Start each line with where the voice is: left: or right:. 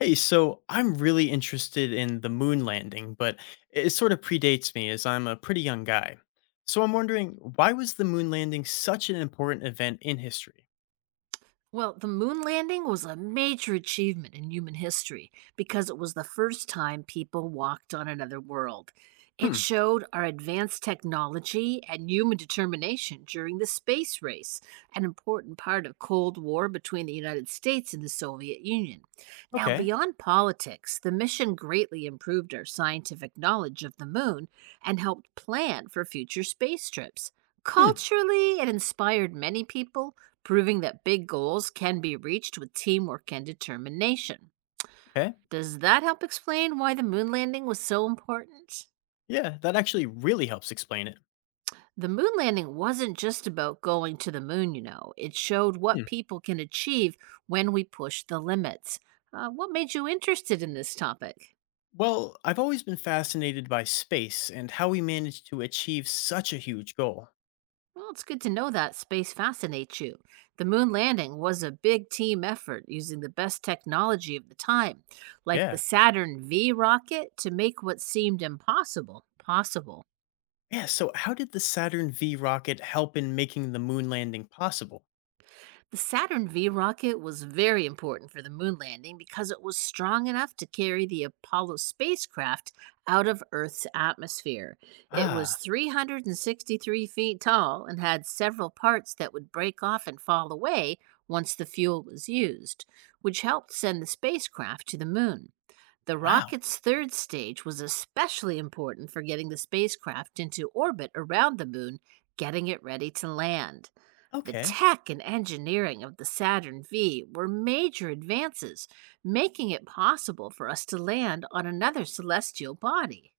left: Hey, so I'm really interested in the moon landing, but it sort of predates me as I'm a pretty young guy. So I'm wondering, why was the moon landing such an important event in history?
right: Well, the moon landing was a major achievement in human history because it was the first time people walked on another world. It
left: Hmm.
right: showed our advanced technology and human determination during the space race, an important part of Cold War between the United States and the Soviet Union. Now,
left: Okay.
right: beyond politics, the mission greatly improved our scientific knowledge of the moon and helped plan for future space trips.
left: Hmm.
right: Culturally, it inspired many people proving that big goals can be reached with teamwork and determination.
left: Okay.
right: Does that help explain why the moon landing was so important?
left: Yeah, that actually really helps explain it.
right: The moon landing wasn't just about going to the moon, you know. It showed what
left: Hmm.
right: people can achieve when we push the limits. What made you interested in this topic?
left: Well, I've always been fascinated by space and how we managed to achieve such a huge goal.
right: Well, it's good to know that space fascinates you. The moon landing was a big team effort using the best technology of the time, like the
left: Yeah.
right: Saturn V rocket, to make what seemed impossible possible.
left: Yeah, so how did the Saturn V rocket help in making the moon landing possible?
right: The Saturn V rocket was very important for the moon landing because it was strong enough to carry the Apollo spacecraft out of Earth's atmosphere. It was
left: Ah,
right: 363 feet tall and had several parts that would break off and fall away once the fuel was used, which helped send the spacecraft to the moon. The
left: wow.
right: rocket's third stage was especially important for getting the spacecraft into orbit around the moon, getting it ready to land. The
left: Okay.
right: tech and engineering of the Saturn V were major advances, making it possible for us to land on another celestial body.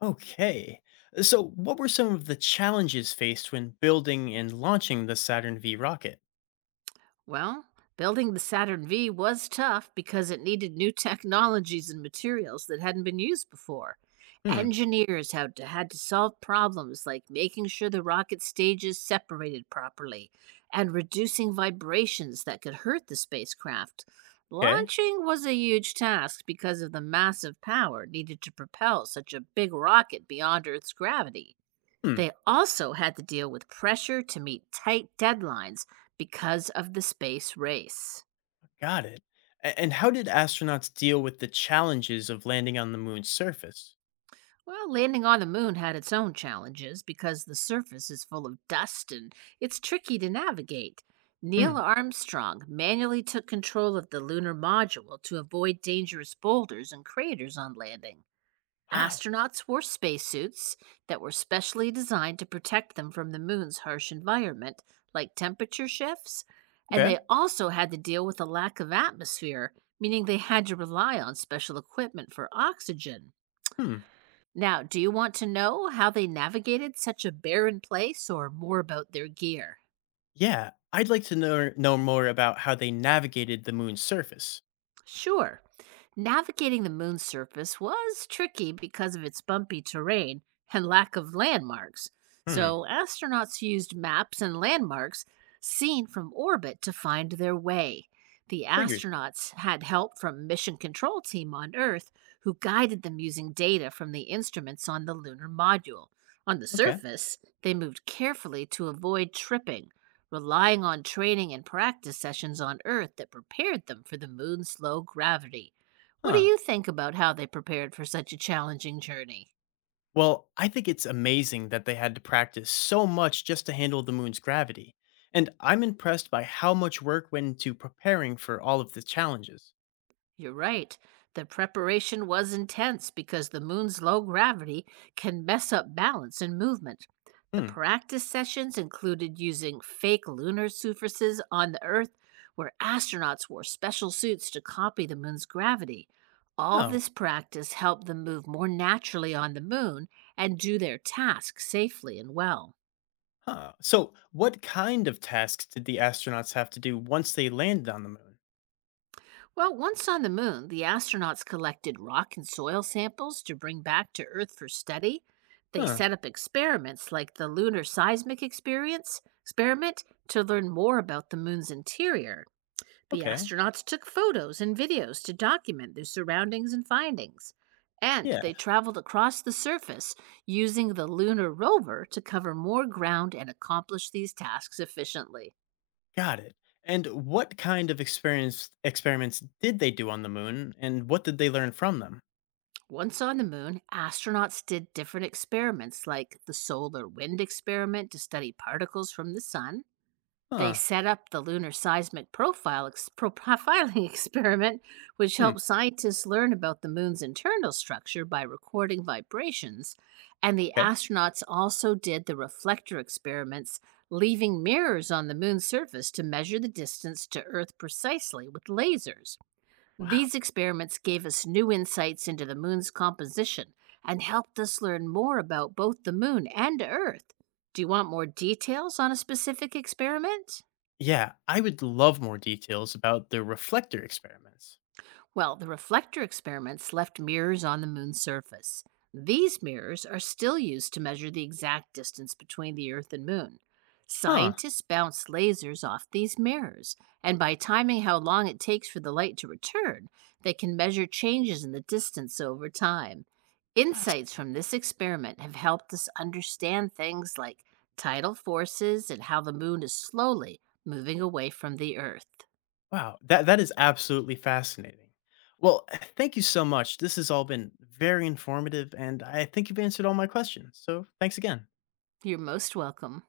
left: Okay. So, what were some of the challenges faced when building and launching the Saturn V rocket?
right: Well, building the Saturn V was tough because it needed new technologies and materials that hadn't been used before.
left: Hmm.
right: Engineers had to solve problems like making sure the rocket stages separated properly and reducing vibrations that could hurt the spacecraft.
left: Okay.
right: Launching was a huge task because of the massive power needed to propel such a big rocket beyond Earth's gravity.
left: Hmm.
right: They also had to deal with pressure to meet tight deadlines because of the space race.
left: Got it. And how did astronauts deal with the challenges of landing on the moon's surface?
right: Well, landing on the moon had its own challenges because the surface is full of dust and it's tricky to navigate.
left: Hmm.
right: Neil Armstrong manually took control of the lunar module to avoid dangerous boulders and craters on landing.
left: Wow.
right: Astronauts wore spacesuits that were specially designed to protect them from the moon's harsh environment, like temperature shifts, and
left: Okay.
right: they also had to deal with a lack of atmosphere, meaning they had to rely on special equipment for oxygen.
left: Hmm.
right: Now, do you want to know how they navigated such a barren place or more about their gear?
left: Yeah. I'd like to know more about how they navigated the moon's surface.
right: Sure. Navigating the moon's surface was tricky because of its bumpy terrain and lack of landmarks.
left: Hmm.
right: So, astronauts used maps and landmarks seen from orbit to find their way. The
left: Figures.
right: astronauts had help from mission control team on Earth who guided them using data from the instruments on the lunar module. On the
left: Okay.
right: surface, they moved carefully to avoid tripping relying on training and practice sessions on Earth that prepared them for the moon's low gravity. What do
left: Huh.
right: you think about how they prepared for such a challenging journey?
left: Well, I think it's amazing that they had to practice so much just to handle the moon's gravity, and I'm impressed by how much work went into preparing for all of the challenges.
right: You're right. The preparation was intense because the moon's low gravity can mess up balance and movement. The
left: Hmm.
right: practice sessions included using fake lunar surfaces on the Earth, where astronauts wore special suits to copy the moon's gravity. All
left: Oh,
right: this practice helped them move more naturally on the moon and do their tasks safely and well.
left: huh. So, what kind of tasks did the astronauts have to do once they landed on the moon?
right: Well, once on the moon, the astronauts collected rock and soil samples to bring back to Earth for study. They
left: Huh.
right: set up experiments like the Lunar Seismic Experience experiment to learn more about the moon's interior. The
left: Okay.
right: astronauts took photos and videos to document their surroundings and findings. And
left: Yeah,
right: they traveled across the surface using the lunar rover to cover more ground and accomplish these tasks efficiently.
left: got it. And what kind of experience experiments did they do on the moon, and what did they learn from them?
right: Once on the moon, astronauts did different experiments like the solar wind experiment to study particles from the sun. They
left: Huh.
right: set up the lunar seismic profile profiling experiment, which
left: Hmm.
right: helped scientists learn about the moon's internal structure by recording vibrations. And the
left: Okay.
right: astronauts also did the reflector experiments, leaving mirrors on the moon's surface to measure the distance to Earth precisely with lasers.
left: Wow.
right: These experiments gave us new insights into the moon's composition and helped us learn more about both the moon and Earth. Do you want more details on a specific experiment?
left: Yeah, I would love more details about the reflector experiments.
right: Well, the reflector experiments left mirrors on the moon's surface. These mirrors are still used to measure the exact distance between the Earth and moon.
left: Huh,
right: Scientists bounce lasers off these mirrors, and by timing how long it takes for the light to return, they can measure changes in the distance over time. Insights
left: fascinating.
right: from this experiment have helped us understand things like tidal forces and how the moon is slowly moving away from the Earth.
left: Wow, that is absolutely fascinating. Well, thank you so much. This has all been very informative and I think you've answered all my questions. So, thanks again.
right: You're most welcome.